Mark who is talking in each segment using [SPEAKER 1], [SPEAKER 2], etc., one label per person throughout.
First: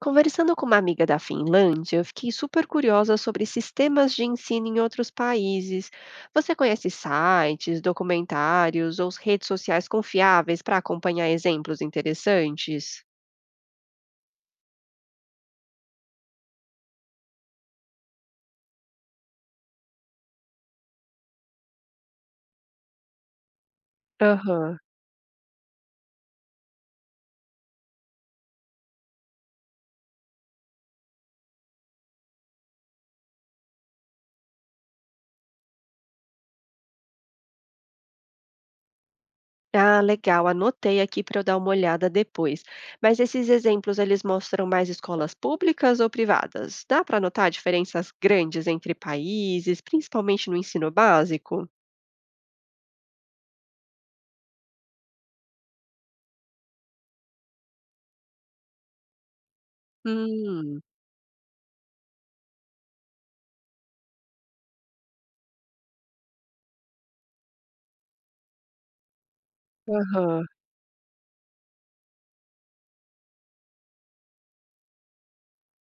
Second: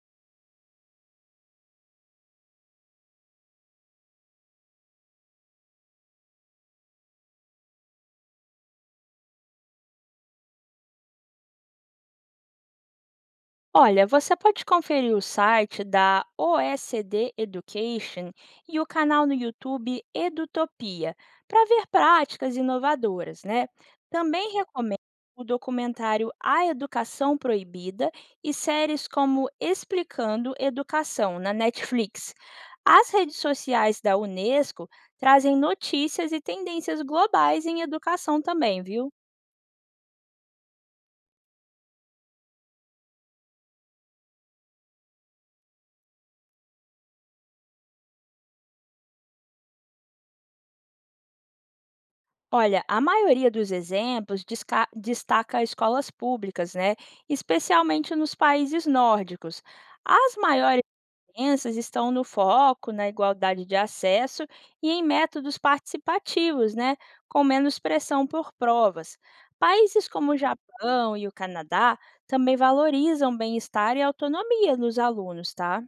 [SPEAKER 1] Conversando com uma amiga da Finlândia, eu fiquei super curiosa sobre sistemas de ensino em outros países. Você conhece sites, documentários ou redes sociais confiáveis para acompanhar exemplos interessantes?
[SPEAKER 2] Olha, você pode conferir o site da OECD Education e o canal no YouTube Edutopia para ver práticas inovadoras, né? Também
[SPEAKER 1] Aham.
[SPEAKER 2] recomendo o documentário A Educação Proibida e séries como Explicando Educação na Netflix. As redes sociais da Unesco trazem notícias e tendências globais em educação também, viu?
[SPEAKER 1] Ah, legal. Anotei aqui para eu dar uma olhada depois. Mas esses exemplos, eles mostram mais escolas públicas ou privadas? Dá para notar diferenças grandes entre países, principalmente no ensino básico?
[SPEAKER 2] Olha, a maioria dos exemplos destaca escolas públicas, né? Especialmente nos países nórdicos. As
[SPEAKER 1] Hum,
[SPEAKER 2] maiores diferenças estão no foco, na igualdade de acesso e em métodos participativos, né? Com menos pressão por provas. Países como o
[SPEAKER 1] aham.
[SPEAKER 2] Japão e o Canadá também valorizam bem-estar e autonomia dos alunos, tá?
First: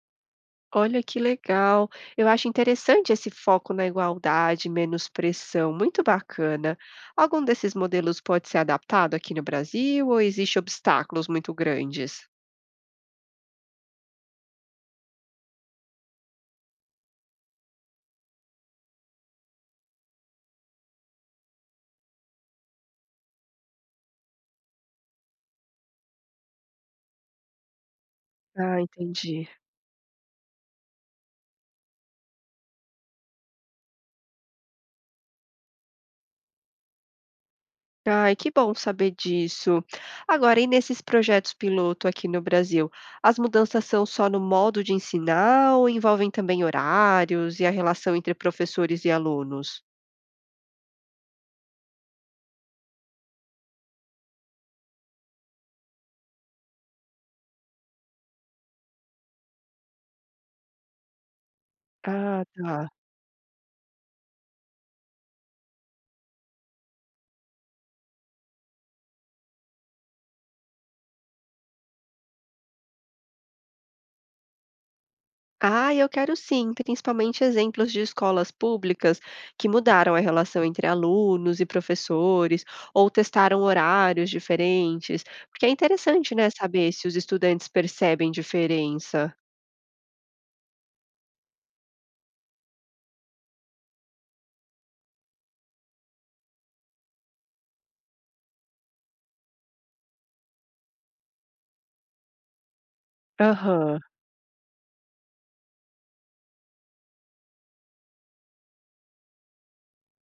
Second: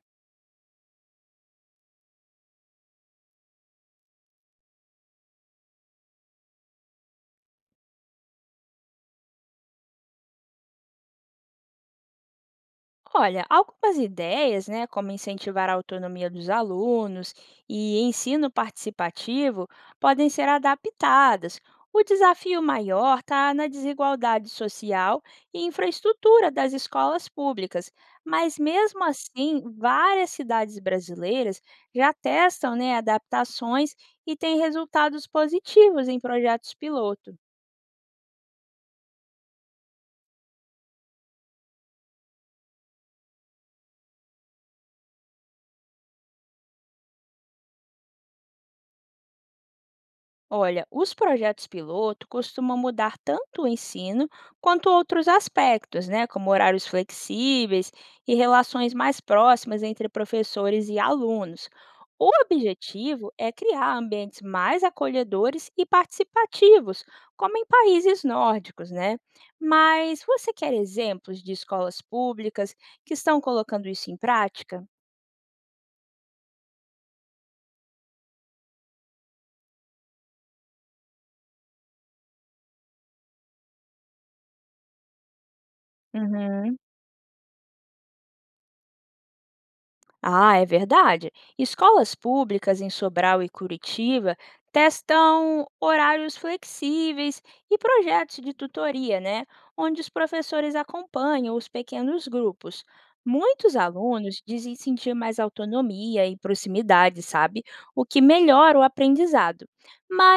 [SPEAKER 1] Olha que legal. Eu acho interessante esse foco na igualdade, menos pressão, muito bacana. Algum desses modelos pode ser adaptado aqui no Brasil ou existe obstáculos muito grandes?
[SPEAKER 2] Olha, algumas ideias, né, como incentivar a autonomia dos alunos e ensino participativo, podem ser adaptadas. O desafio maior está na desigualdade social e infraestrutura das escolas públicas, mas
[SPEAKER 1] Ah,
[SPEAKER 2] mesmo
[SPEAKER 1] entendi.
[SPEAKER 2] assim, várias cidades brasileiras já testam né, adaptações e têm resultados positivos em projetos piloto.
[SPEAKER 1] Ai, que bom saber disso. Agora, e nesses projetos piloto aqui no Brasil, as mudanças são só no modo de ensinar ou envolvem também horários e a relação entre professores e alunos?
[SPEAKER 2] Olha, os projetos-piloto costumam mudar tanto o ensino quanto outros aspectos, né, como horários flexíveis e relações mais próximas entre professores e alunos. O
[SPEAKER 1] Ah, tá.
[SPEAKER 2] objetivo é criar ambientes mais acolhedores e participativos, como em países nórdicos, né? Mas você quer exemplos de escolas públicas que estão colocando isso em prática?
[SPEAKER 1] Ah, eu quero sim, principalmente exemplos de escolas públicas que mudaram a relação entre alunos e professores, ou testaram horários diferentes, porque é interessante, né,
[SPEAKER 2] Uhum.
[SPEAKER 1] saber se os estudantes percebem diferença.
[SPEAKER 2] Ah, é verdade. Escolas públicas em Sobral e Curitiba testam horários flexíveis e projetos de tutoria, né? Onde os professores acompanham os pequenos grupos. Muitos
[SPEAKER 1] Aham,
[SPEAKER 2] alunos dizem sentir mais autonomia e proximidade, sabe? O que melhora o aprendizado.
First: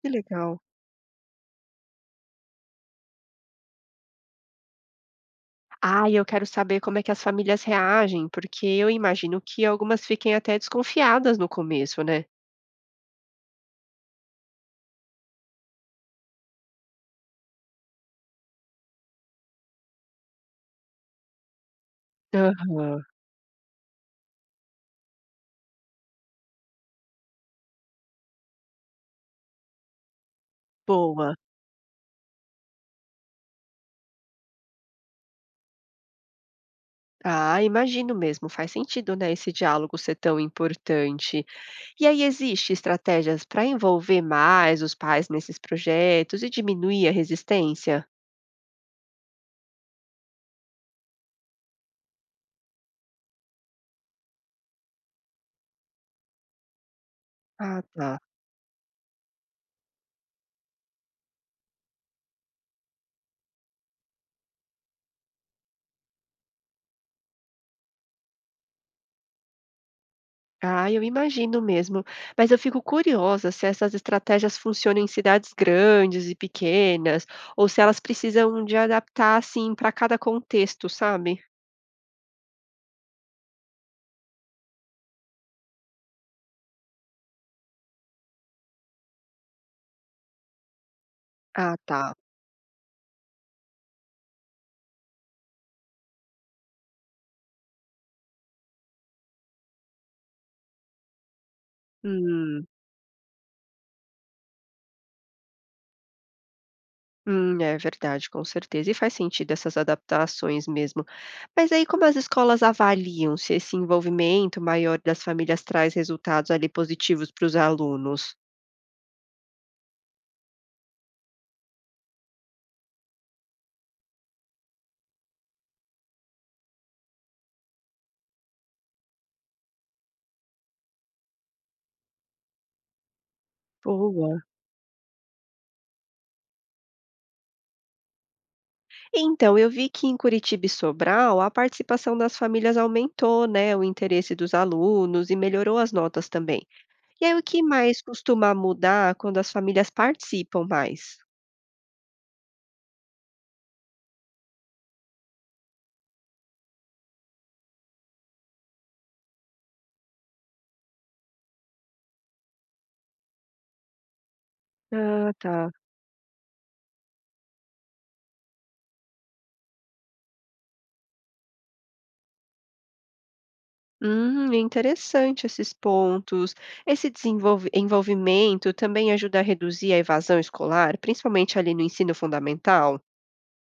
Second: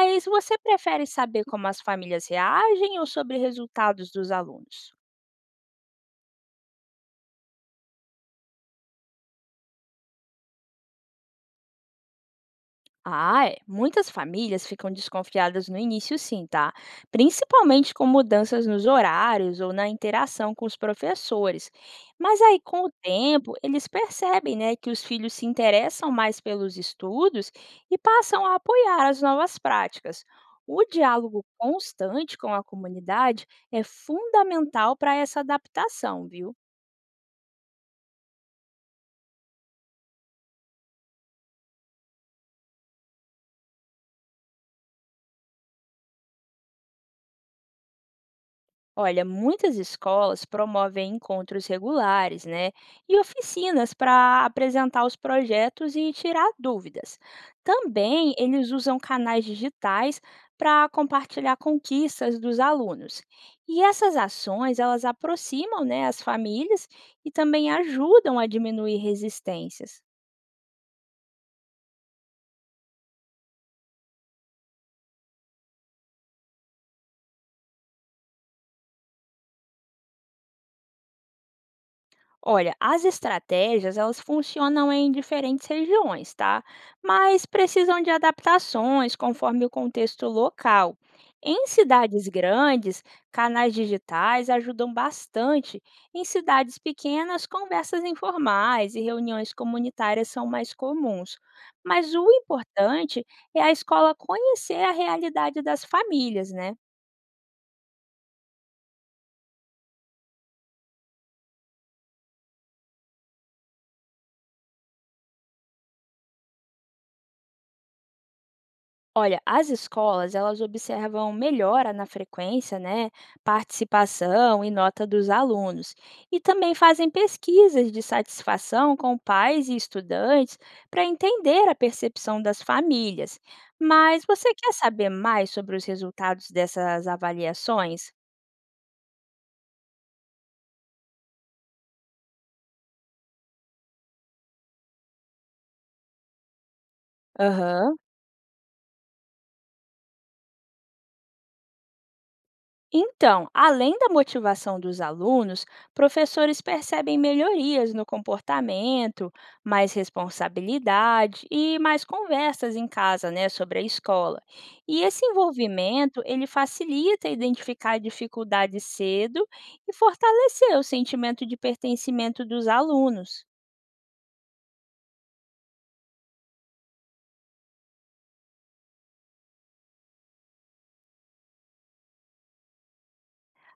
[SPEAKER 1] que
[SPEAKER 2] você
[SPEAKER 1] legal.
[SPEAKER 2] prefere saber como as famílias reagem ou sobre resultados dos alunos?
[SPEAKER 1] Ah, e eu quero saber como é que as famílias reagem, porque eu imagino que algumas fiquem até desconfiadas no começo, né?
[SPEAKER 2] Ah, é. Muitas famílias ficam desconfiadas no início, sim, tá? Principalmente com mudanças nos horários ou na interação com os professores. Mas aí, com o
[SPEAKER 1] Aham,
[SPEAKER 2] tempo, eles percebem, né, que os filhos se interessam mais pelos estudos e passam a apoiar as novas práticas. O
[SPEAKER 1] boa.
[SPEAKER 2] diálogo constante com a comunidade é fundamental para essa adaptação, viu?
[SPEAKER 1] Ah, imagino mesmo, faz sentido, né, esse diálogo ser tão importante. E aí existe estratégias para envolver mais os pais nesses projetos e diminuir a resistência?
[SPEAKER 2] Olha, muitas escolas promovem encontros regulares, né, e oficinas para apresentar os projetos e tirar dúvidas.
[SPEAKER 1] Ah, tá.
[SPEAKER 2] Também eles usam canais digitais para compartilhar conquistas dos alunos. E essas ações, elas aproximam, né, as famílias e também ajudam a diminuir resistências.
[SPEAKER 1] Ah, eu imagino mesmo, mas eu fico curiosa se essas estratégias funcionam em cidades grandes e pequenas, ou se elas precisam de adaptar assim para cada contexto, sabe?
[SPEAKER 2] Olha, as estratégias elas funcionam em diferentes regiões, tá? Mas precisam de adaptações conforme o contexto local. Em
[SPEAKER 1] Ah, tá.
[SPEAKER 2] cidades grandes, canais digitais ajudam bastante. Em cidades pequenas, conversas informais e reuniões comunitárias são mais comuns. Mas o
[SPEAKER 1] Hum.
[SPEAKER 2] importante é a escola conhecer a realidade das famílias, né?
[SPEAKER 1] É verdade, com certeza. E faz sentido essas adaptações mesmo. Mas aí, como as escolas avaliam se esse envolvimento maior das famílias traz resultados ali positivos para os alunos?
[SPEAKER 2] Olha, as escolas, elas observam melhora na frequência, né, participação e nota dos alunos, e também fazem pesquisas de satisfação com pais e estudantes para entender a percepção das famílias. Mas
[SPEAKER 1] Boa.
[SPEAKER 2] você quer saber mais sobre os resultados dessas avaliações?
[SPEAKER 1] Então, eu vi que em Curitiba e Sobral a participação das famílias aumentou, né, o interesse dos alunos e melhorou as notas também. E aí, o que
[SPEAKER 2] Aham.
[SPEAKER 1] mais costuma mudar quando as famílias participam mais?
[SPEAKER 2] Então, além da motivação dos alunos, professores percebem melhorias no comportamento, mais responsabilidade e mais conversas em casa, né, sobre a escola. E esse
[SPEAKER 1] Ah, tá.
[SPEAKER 2] envolvimento, ele facilita identificar dificuldades cedo e fortalecer o sentimento de pertencimento dos alunos.
[SPEAKER 1] É interessante esses pontos. Esse envolvimento também ajuda a reduzir a evasão escolar, principalmente ali no ensino fundamental.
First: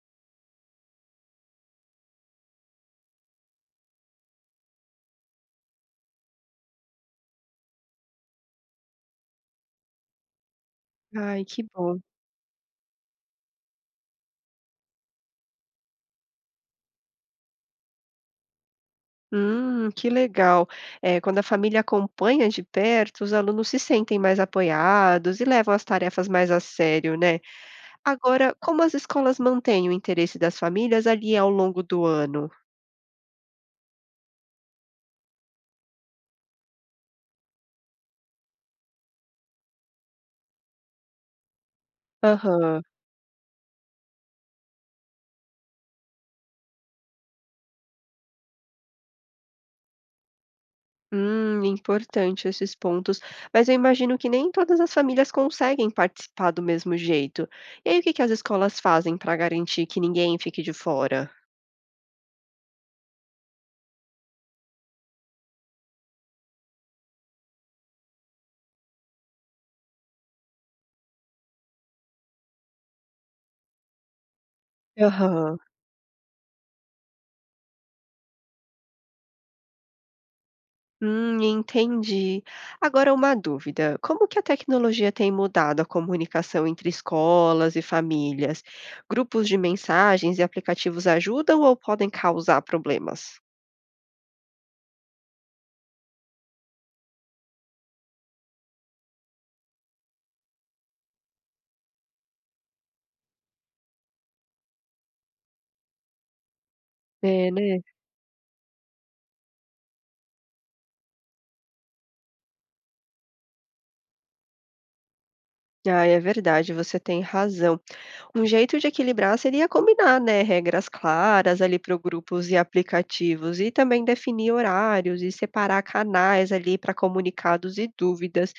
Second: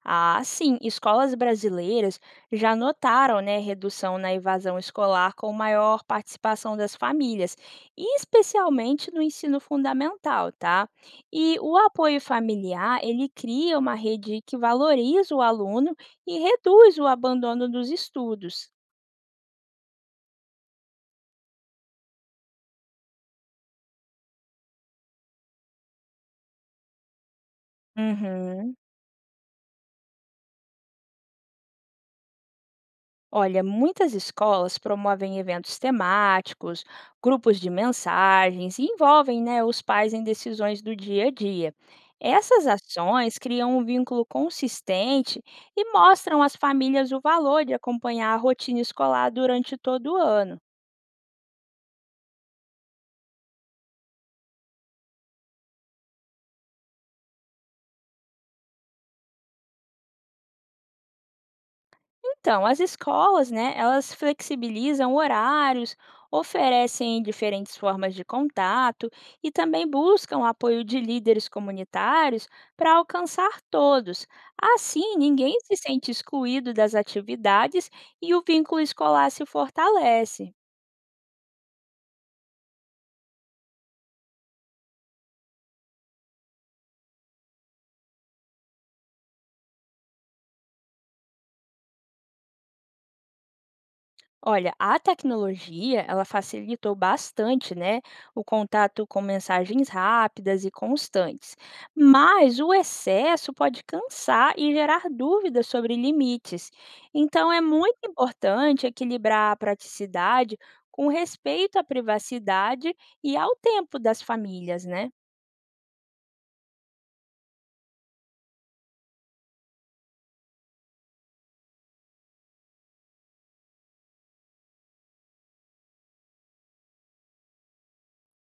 [SPEAKER 2] Ah, sim, escolas brasileiras já notaram, né, redução na evasão escolar com maior participação das famílias, e especialmente no ensino fundamental, tá?
[SPEAKER 1] Ai,
[SPEAKER 2] E
[SPEAKER 1] que
[SPEAKER 2] o
[SPEAKER 1] bom.
[SPEAKER 2] apoio familiar, ele cria uma rede que valoriza o aluno e reduz o abandono dos estudos.
[SPEAKER 1] Que legal. É, quando a família acompanha de perto, os alunos se sentem mais apoiados e levam as tarefas mais a sério, né? Agora,
[SPEAKER 2] Uhum.
[SPEAKER 1] como as escolas mantêm o interesse das famílias ali ao longo do ano?
[SPEAKER 2] Olha, muitas escolas promovem eventos temáticos, grupos de mensagens e envolvem, né, os pais em decisões do dia a dia. Essas
[SPEAKER 1] Aham.
[SPEAKER 2] ações criam um vínculo consistente e mostram às famílias o valor de acompanhar a rotina escolar durante todo o ano.
[SPEAKER 1] Importante esses pontos. Mas eu imagino que nem todas as famílias conseguem participar do mesmo jeito. E aí, o que que as escolas fazem para garantir que ninguém fique de fora?
[SPEAKER 2] Então, as escolas, né, elas flexibilizam horários, oferecem diferentes formas de contato e também buscam apoio de líderes comunitários para alcançar todos. Assim, ninguém
[SPEAKER 1] Aham.
[SPEAKER 2] se sente excluído das atividades e o vínculo escolar se fortalece.
[SPEAKER 1] Entendi. Agora uma dúvida. Como que a tecnologia tem mudado a comunicação entre escolas e famílias? Grupos de mensagens e aplicativos ajudam ou podem causar problemas?
[SPEAKER 2] Olha, a tecnologia, ela facilitou bastante, né, o contato com mensagens rápidas e constantes. Mas o excesso pode cansar e gerar dúvidas sobre limites.
[SPEAKER 1] É,
[SPEAKER 2] Então é
[SPEAKER 1] né?
[SPEAKER 2] muito importante equilibrar a praticidade com respeito à privacidade e ao tempo das famílias, né?
[SPEAKER 1] Ah, é verdade, você tem razão. Um jeito de equilibrar seria combinar, né, regras claras ali para grupos e aplicativos e também definir horários e separar canais ali para comunicados e dúvidas.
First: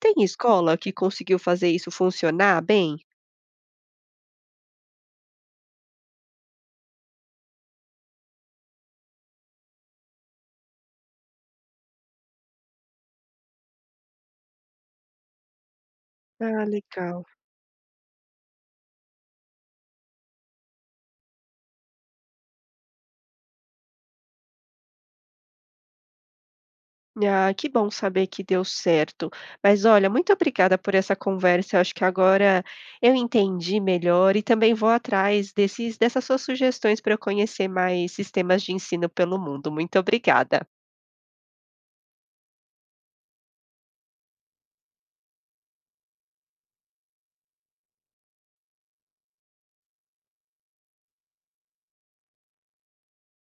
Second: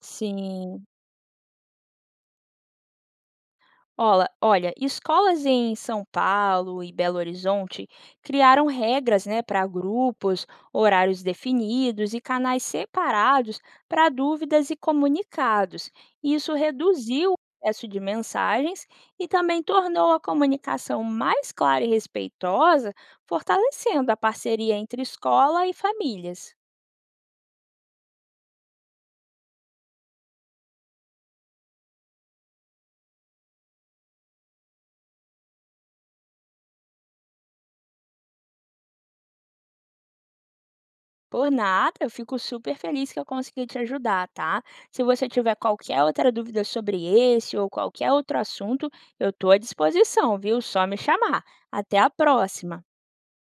[SPEAKER 1] Tem escola
[SPEAKER 2] Sim.
[SPEAKER 1] que conseguiu fazer isso funcionar bem?
[SPEAKER 2] Olha, escolas em São Paulo e Belo Horizonte criaram regras, né, para grupos, horários definidos e canais separados para dúvidas e comunicados. Isso
[SPEAKER 1] Ah, legal.
[SPEAKER 2] reduziu o excesso de mensagens e também tornou a comunicação mais clara e respeitosa, fortalecendo a parceria entre escola e famílias.
[SPEAKER 1] Ah, que bom saber que deu certo. Mas olha, muito obrigada por essa conversa. Eu acho que agora eu entendi melhor e também vou atrás dessas suas sugestões para eu conhecer mais sistemas de ensino pelo mundo. Muito obrigada.
[SPEAKER 2] Por nada, eu fico super feliz que eu consegui te ajudar, tá? Se você tiver qualquer outra dúvida sobre esse ou qualquer outro assunto, eu estou à disposição, viu? Só me chamar. Até a próxima!